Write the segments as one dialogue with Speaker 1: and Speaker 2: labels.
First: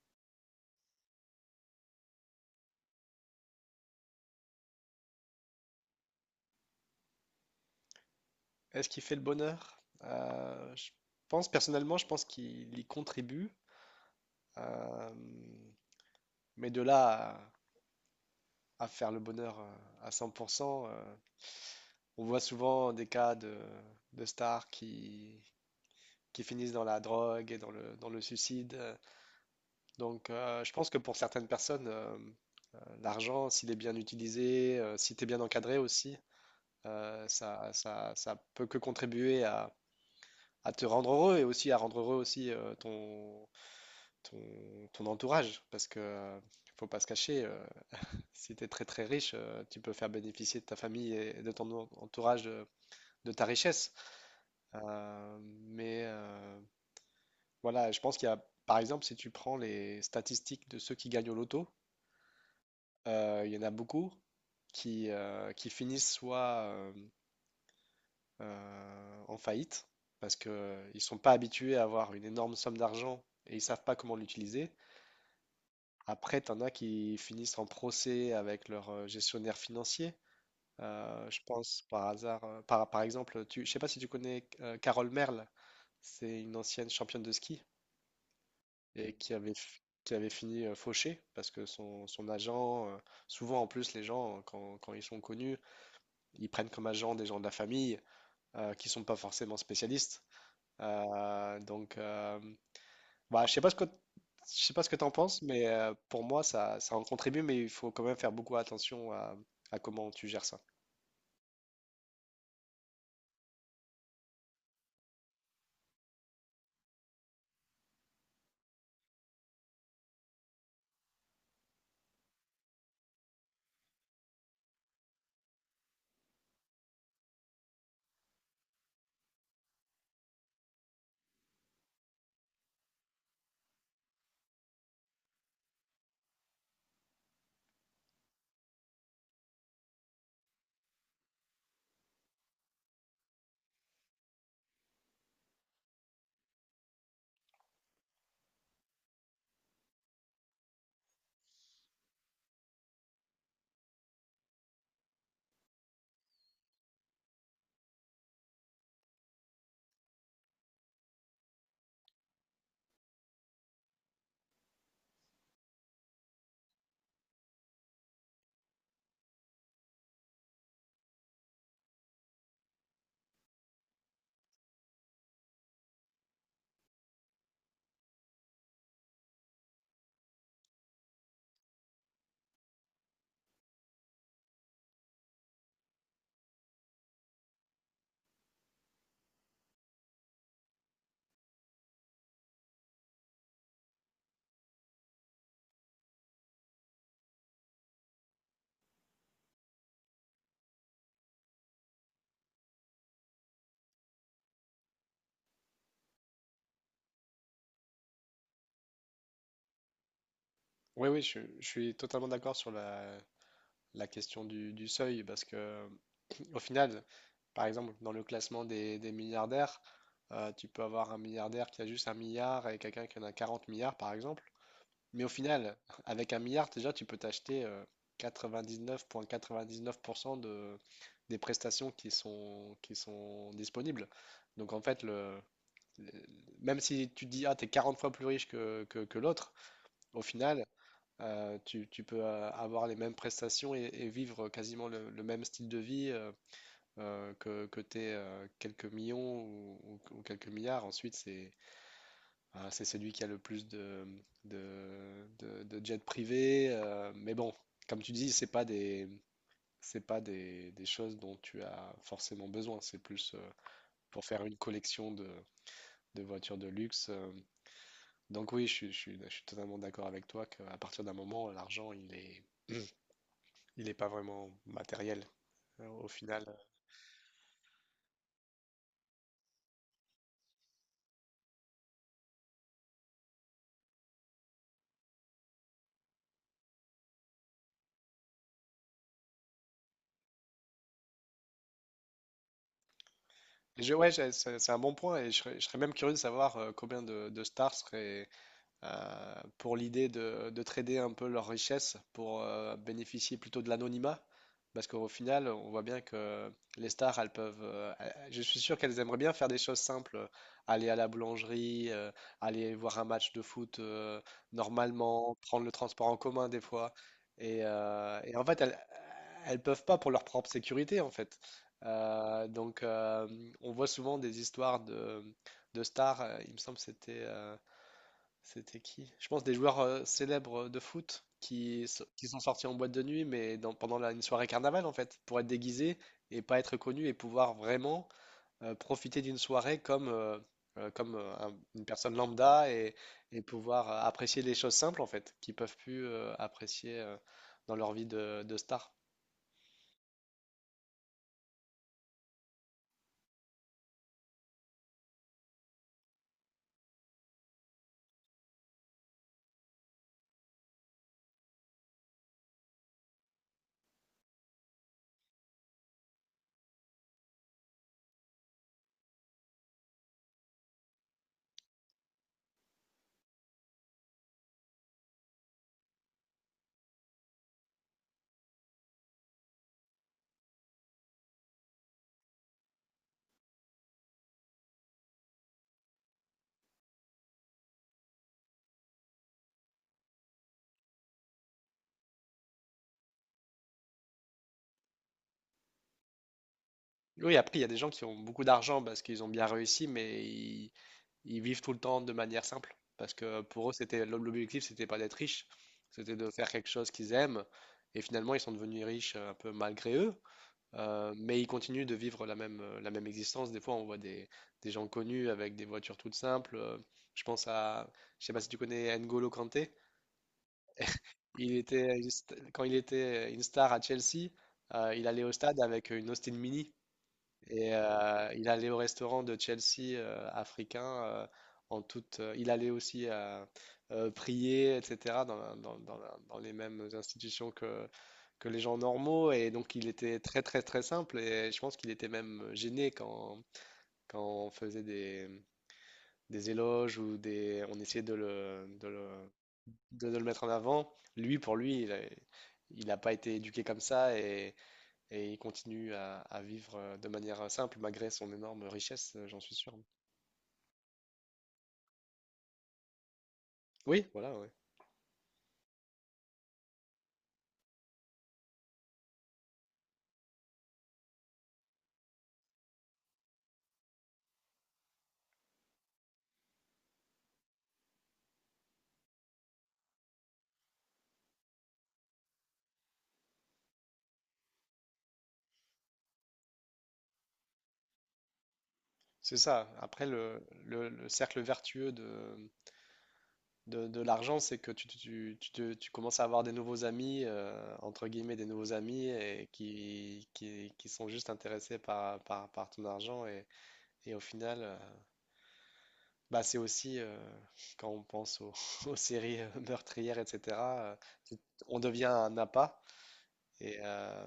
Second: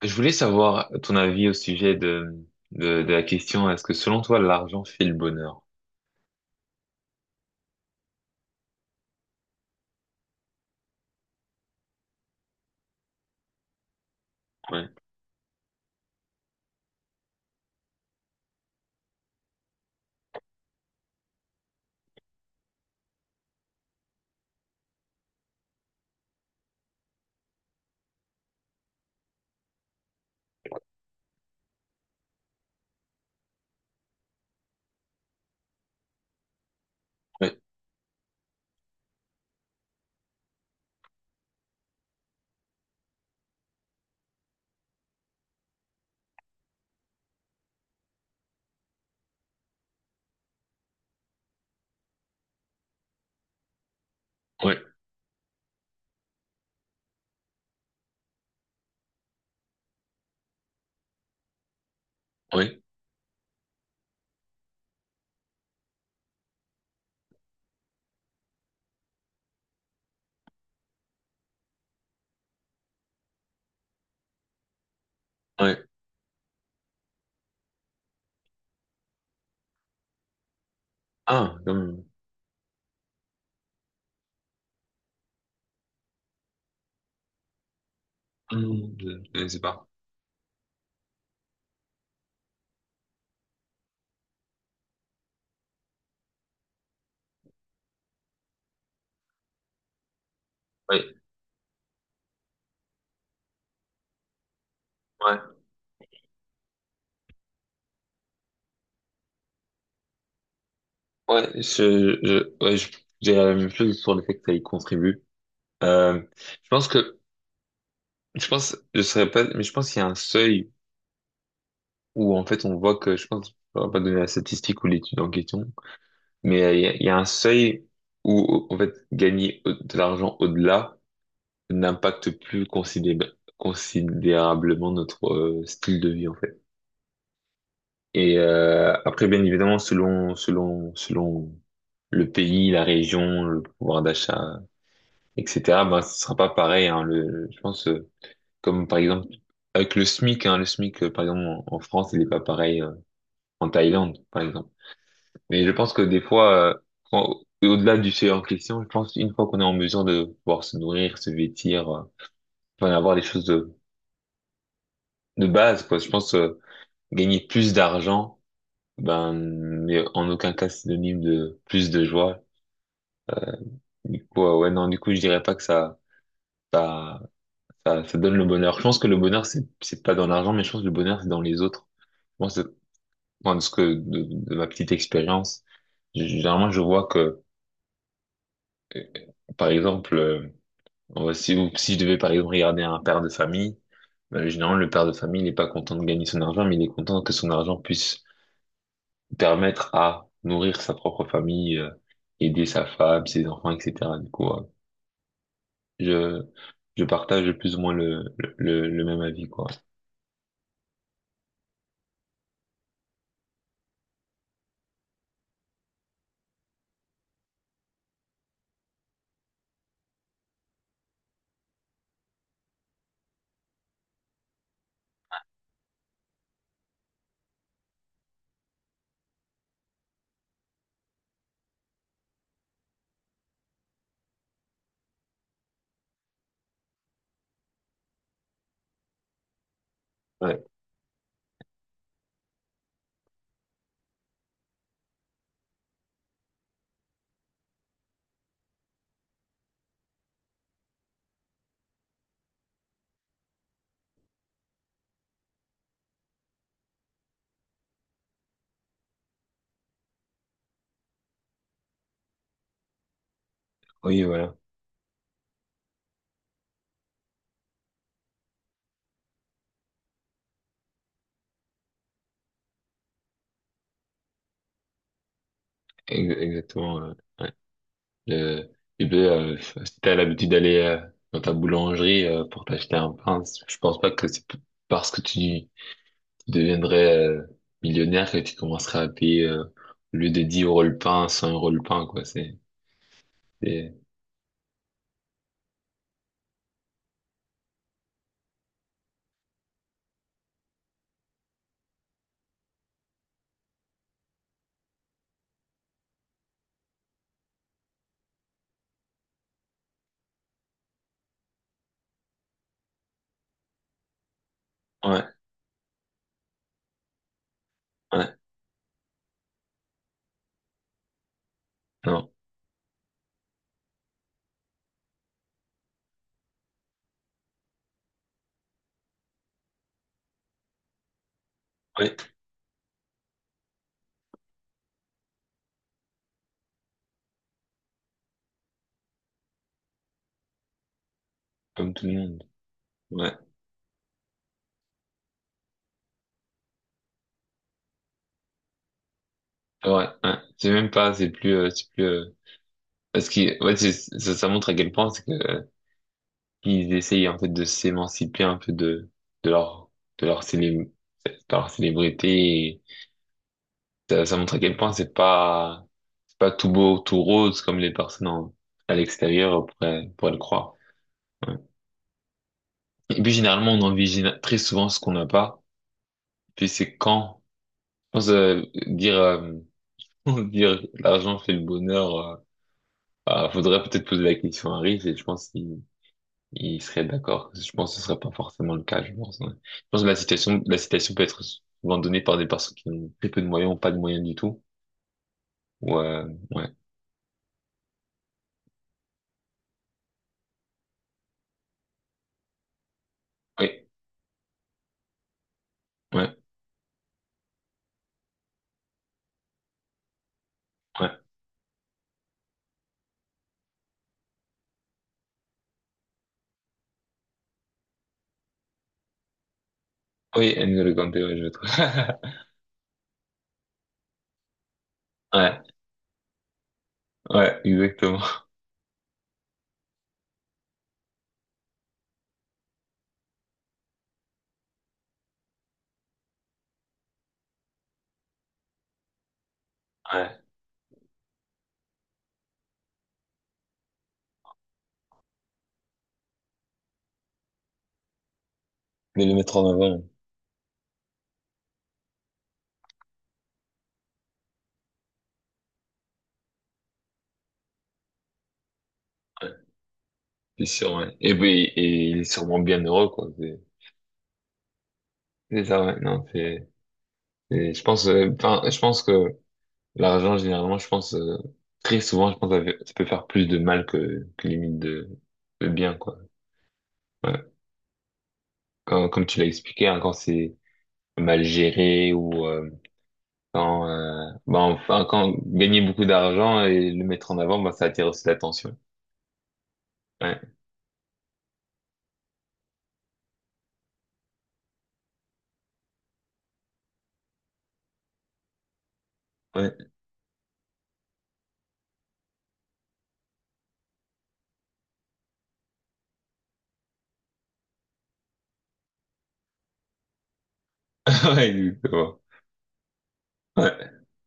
Speaker 1: Je voulais savoir ton avis au sujet de la question, est-ce que selon toi, l'argent fait le bonheur?
Speaker 2: Est-ce qu'il fait le bonheur? Je pense, personnellement, je pense qu'il y contribue.
Speaker 1: Ouais,
Speaker 2: euh, mais de là à faire le bonheur à 100%, on voit souvent des cas de stars qui finissent dans la drogue et dans le suicide. Donc, je pense que pour certaines personnes, l'argent, s'il est bien utilisé, si tu es bien encadré aussi,
Speaker 1: ouais,
Speaker 2: ça peut que contribuer à te rendre heureux et aussi à rendre heureux aussi ton entourage, parce que faut pas se cacher, si tu es très très riche, tu peux faire bénéficier de ta famille et de ton entourage de ta richesse.
Speaker 1: ouais,
Speaker 2: Euh, mais euh, voilà, je pense qu'il y a, par exemple, si tu prends les statistiques de ceux qui gagnent au loto.
Speaker 1: ouais,
Speaker 2: Il y en a beaucoup qui finissent soit en faillite, parce qu'ils ne sont pas habitués à avoir une énorme somme d'argent et ils savent pas comment l'utiliser.
Speaker 1: ouais.
Speaker 2: Après, t'en as qui finissent en procès avec leur gestionnaire financier. Je
Speaker 1: Ah,
Speaker 2: pense
Speaker 1: comme,
Speaker 2: par hasard, par exemple, je sais pas si tu connais Carole Merle, c'est une ancienne championne de ski
Speaker 1: hmm, je,
Speaker 2: et
Speaker 1: je ne sais pas.
Speaker 2: qui avait fini fauchée parce que son agent, souvent en plus les gens, quand ils sont connus, ils prennent comme agent des gens de la famille qui sont pas forcément spécialistes.
Speaker 1: Ouais,
Speaker 2: Euh, donc, euh, Bah, je sais pas ce que t'en penses,
Speaker 1: ouais,
Speaker 2: mais pour moi, ça en contribue, mais il faut quand même faire beaucoup attention à comment tu gères ça.
Speaker 1: ouais, j'ai la même chose sur le fait que ça y contribue. Euh, je pense que, je pense, je serais pas, mais je pense qu'il y a un seuil où, en fait, on voit que, je pense, on va pas donner la statistique ou l'étude en question, mais il y a un seuil où, en fait, de l'argent au-delà, n'impacte plus considérablement notre style de vie en fait. Et après, bien évidemment, selon le pays, la région, le pouvoir d'achat, etc. Ben, ce sera pas pareil. Hein, le, je pense comme par exemple avec le SMIC, hein, le SMIC par exemple en France, il est pas pareil en Thaïlande, par exemple. Mais je pense que des fois, au-delà du fait en question, je pense une fois qu'on est en mesure de pouvoir se nourrir, se vêtir, enfin avoir des choses de base, quoi. Je pense gagner plus d'argent, ben, mais en aucun cas synonyme de plus de joie. Du coup, ouais, non, du coup, je dirais pas que ça, ça donne le bonheur. Je pense que le bonheur, c'est pas dans l'argent, mais je pense que le bonheur, c'est dans les autres. Moi, c'est, enfin, de ce que de ma petite expérience, généralement, je vois que, euh, par exemple, si, ou si je devais, par exemple, regarder un père de famille, ben, généralement, le père de famille, il est pas content de gagner son argent, mais il est content que son argent puisse permettre à nourrir sa propre famille, aider sa femme, ses enfants, etc. Du coup, je, je partage plus ou moins le même avis, quoi.
Speaker 2: Oui, oui, je suis totalement d'accord sur la question du seuil, parce que au final, par exemple, dans le classement des milliardaires, tu peux avoir un milliardaire qui a juste un milliard et quelqu'un qui en a 40 milliards, par exemple. Mais au final, avec un milliard, déjà, tu peux t'acheter 99,99% des prestations qui sont disponibles. Donc en fait, le- même si tu te dis, ah, t'es 40 fois plus riche que l'autre, au
Speaker 1: Ouais,
Speaker 2: final, tu peux avoir les mêmes prestations et vivre quasiment le même style de vie que t'aies quelques millions ou quelques milliards. Ensuite, c'est celui qui a le plus de jets privés. Mais bon, comme tu dis, c'est pas des choses dont tu as forcément besoin. C'est plus
Speaker 1: oui,
Speaker 2: pour faire
Speaker 1: voilà,
Speaker 2: une collection de voitures de luxe. Donc oui, je suis totalement d'accord avec toi qu'à partir d'un moment, l'argent, il est pas vraiment matériel au final.
Speaker 1: Exactement. Ouais. Le, tu peux, si t'as l'habitude d'aller dans ta boulangerie pour t'acheter un pain, je pense pas que parce que tu, deviendrais millionnaire que tu commencerais à payer au lieu de 10 euros le pain, 100 euros le pain, quoi.
Speaker 2: Et
Speaker 1: C'est,
Speaker 2: ouais, c'est un bon point et je serais même curieux de savoir combien de stars seraient, pour l'idée de trader un peu leur richesse pour bénéficier plutôt de l'anonymat. Parce qu'au final, on voit bien que les stars, elles peuvent. Je suis sûr qu'elles aimeraient bien faire des choses simples, aller à la boulangerie, aller voir un match de foot
Speaker 1: ouais,
Speaker 2: normalement, prendre le transport en commun des fois. Et
Speaker 1: ouais,
Speaker 2: en fait, elles peuvent pas pour leur propre sécurité, en fait.
Speaker 1: non,
Speaker 2: Euh, donc, euh, on voit souvent des histoires de stars. Il me semble que c'était qui? Je pense des joueurs célèbres de foot
Speaker 1: ouais,
Speaker 2: qui sont sortis en boîte de nuit, mais pendant une soirée carnaval en fait, pour être déguisés et pas être connus et pouvoir vraiment profiter d'une soirée comme une
Speaker 1: comme tout
Speaker 2: personne
Speaker 1: le monde.
Speaker 2: lambda
Speaker 1: Ouais,
Speaker 2: et pouvoir apprécier les choses simples en fait, qu'ils peuvent plus apprécier dans leur vie de star.
Speaker 1: ouais. C'est même pas, c'est plus, c'est plus. Parce que ouais, ça, ça montre à quel point c'est que ils essayent en fait de s'émanciper un peu de de leur de leur célé- de leur célébrité. Et ça montre à quel point c'est pas tout beau tout rose comme les personnes à l'extérieur pourraient le croire. Ouais. Et puis généralement on envisage très souvent ce qu'on n'a pas. Puis c'est quand je pense dire dire l'argent fait le bonheur. Ah, faudrait peut-être poser la question à Riff et je pense il serait d'accord. Je pense que ce serait pas forcément le cas, je pense. Ouais. Je pense que la citation peut être souvent donnée par des personnes qui ont très peu de moyens ou pas de moyens du tout. Ou, ouais,
Speaker 2: Oui, après, il y a des gens qui ont beaucoup d'argent parce qu'ils ont bien réussi, mais ils vivent tout le temps de manière simple. Parce que pour eux,
Speaker 1: ouais,
Speaker 2: c'était l'objectif, c'était pas d'être riche, c'était
Speaker 1: oui,
Speaker 2: de
Speaker 1: ouais,
Speaker 2: faire quelque chose qu'ils aiment. Et finalement, ils sont devenus riches un peu malgré eux,
Speaker 1: ouais.
Speaker 2: mais ils continuent de vivre la même existence. Des fois, on voit des gens connus avec des voitures toutes simples. Je pense je sais pas si tu connais N'Golo Kanté.
Speaker 1: Oui, N'Golo Kanté, ouais, je le
Speaker 2: Il
Speaker 1: trouve.
Speaker 2: était, une st- Quand il était une star à Chelsea, il allait au stade
Speaker 1: Ouais,
Speaker 2: avec une Austin Mini.
Speaker 1: ouais,
Speaker 2: Et
Speaker 1: exactement.
Speaker 2: il allait au restaurant de Chelsea africain en toute. Il allait aussi prier, etc. Dans les mêmes institutions que les gens normaux. Et donc il était
Speaker 1: Ouais.
Speaker 2: très très très simple. Et je pense qu'il était même gêné quand on faisait des éloges on essayait
Speaker 1: De le mettre en avant.
Speaker 2: de le mettre en avant. Lui, pour lui, il n'a pas été éduqué comme ça et il continue à vivre de manière simple malgré son énorme richesse, j'en
Speaker 1: Ouais,
Speaker 2: suis sûr.
Speaker 1: c'est sûr, ouais. Et puis, et il est sûrement bien heureux, quoi.
Speaker 2: Oui, voilà, ouais.
Speaker 1: C'est ça, ouais. Non, c'est, je pense, enfin, je pense que l'argent, généralement, je pense, très souvent, je pense que ça peut faire plus de mal que limite de bien, quoi. Ouais. Comme, tu l'as expliqué, hein, quand c'est mal géré ou quand, bah, enfin, quand gagner beaucoup d'argent et le mettre en avant, bah, ça attire aussi l'attention.
Speaker 2: C'est ça. Après,
Speaker 1: Ouais,
Speaker 2: le cercle vertueux de l'argent, c'est que tu commences à avoir des nouveaux amis, entre guillemets, des nouveaux amis et
Speaker 1: ouais,
Speaker 2: qui sont juste intéressés par ton argent. Et au final, bah, c'est aussi, quand on pense aux séries meurtrières, etc., tu-
Speaker 1: ouais,
Speaker 2: on devient
Speaker 1: exactement.
Speaker 2: un appât. Et,
Speaker 1: Ouais.
Speaker 2: euh,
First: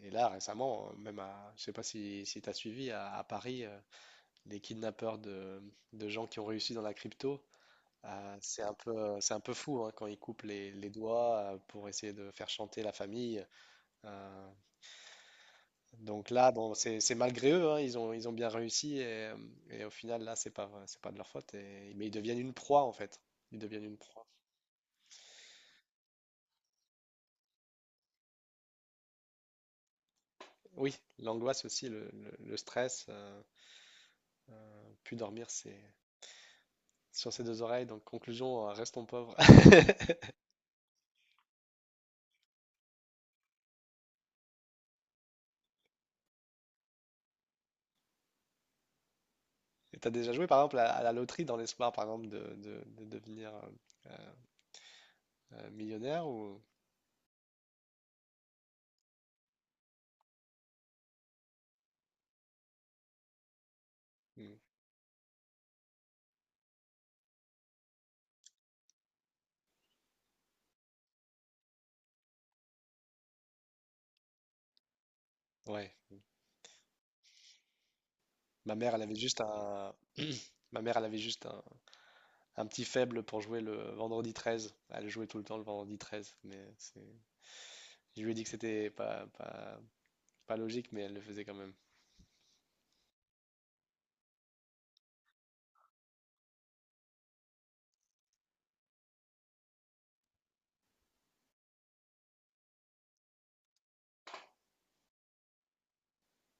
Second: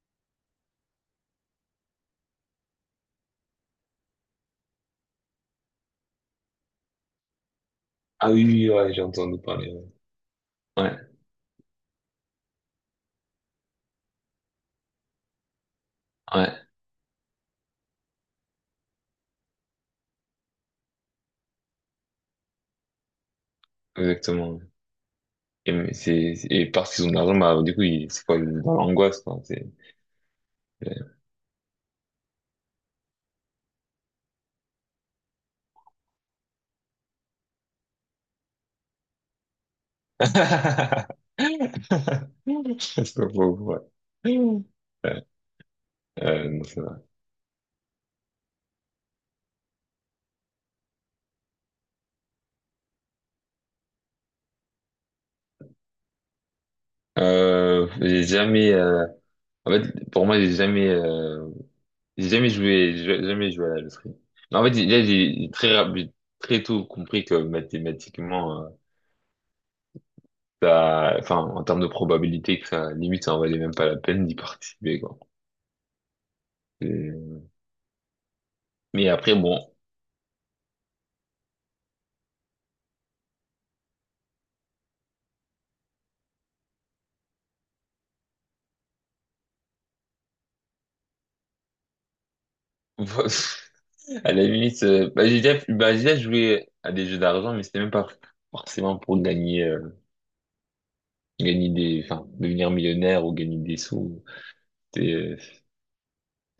Speaker 2: et là, récemment, je sais pas si tu as suivi, à Paris, les kidnappeurs de gens qui ont réussi dans la crypto,
Speaker 1: Ah oui, oui, ouais, j'ai
Speaker 2: c'est
Speaker 1: entendu
Speaker 2: un peu
Speaker 1: parler.
Speaker 2: fou hein, quand ils coupent les
Speaker 1: Ouais,
Speaker 2: doigts pour essayer de faire chanter la famille. Euh, donc là,
Speaker 1: ouais,
Speaker 2: bon, c'est malgré eux, hein, ils ont bien réussi et au final, là, c'est pas de leur faute. Mais ils deviennent une proie en fait. Ils deviennent une
Speaker 1: ouais,
Speaker 2: proie.
Speaker 1: exactement. Et, mais c'est, et parce qu'ils ont de l'argent, bah, du coup, ils, c'est quoi, dans l'angoisse, quoi. C'est,
Speaker 2: Oui, l'angoisse aussi, le stress, plus dormir, sur ses deux oreilles. Donc, conclusion, restons pauvres.
Speaker 1: c'est pas pauvre, ouais. Ouais, non, c'est vrai.
Speaker 2: Et t'as déjà joué, par exemple, à la loterie dans l'espoir, par exemple, de devenir euh, millionnaire ou...
Speaker 1: J'ai jamais, En fait, pour moi, j'ai jamais joué à la loterie. Mais
Speaker 2: ou-
Speaker 1: en fait, là, j'ai très tôt compris que mathématiquement, enfin, en termes de probabilité, que ça, limite, ça en valait même pas la peine d'y participer, quoi.
Speaker 2: Ouais.
Speaker 1: Et-
Speaker 2: Ma mère, elle
Speaker 1: Mais
Speaker 2: avait
Speaker 1: après,
Speaker 2: juste
Speaker 1: bon,
Speaker 2: un... Ma mère, elle avait juste un petit faible pour jouer le vendredi 13. Elle jouait tout le temps le vendredi 13. Je lui ai dit que c'était pas logique, mais elle le faisait quand même.
Speaker 1: à la limite, bah, bah, j'ai déjà joué à des jeux d'argent, mais c'était même pas forcément pour gagner, gagner des, enfin, devenir millionnaire ou gagner des sous. C'est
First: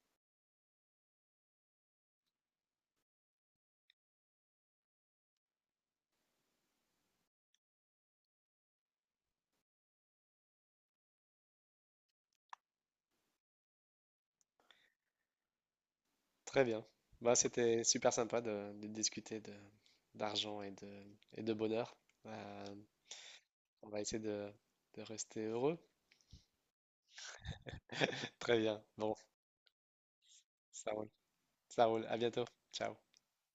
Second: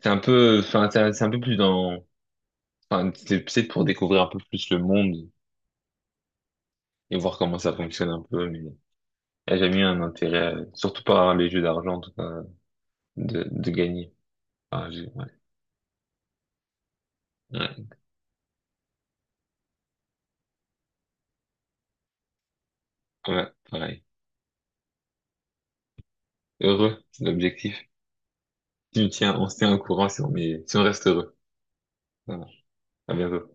Speaker 1: c'est un peu, enfin, c'est un peu plus dans enfin, une petite épisode pour découvrir un peu plus le monde et voir comment ça fonctionne un peu, mais elle a jamais eu un intérêt, surtout par les jeux d'argent, en tout cas, de gagner. Ouais.
Speaker 2: Très bien. Bah, c'était
Speaker 1: Ouais,
Speaker 2: super sympa de discuter d'argent et de bonheur. Euh,
Speaker 1: ouais,
Speaker 2: on va
Speaker 1: pareil.
Speaker 2: essayer de rester heureux.
Speaker 1: Heureux, c'est l'objectif.
Speaker 2: Très bien.
Speaker 1: Si on
Speaker 2: Bon,
Speaker 1: tient, on se tient au courant si on est, si on
Speaker 2: ça
Speaker 1: reste
Speaker 2: roule.
Speaker 1: heureux.
Speaker 2: Ça roule. À bientôt.
Speaker 1: Voilà.
Speaker 2: Ciao.
Speaker 1: À bientôt.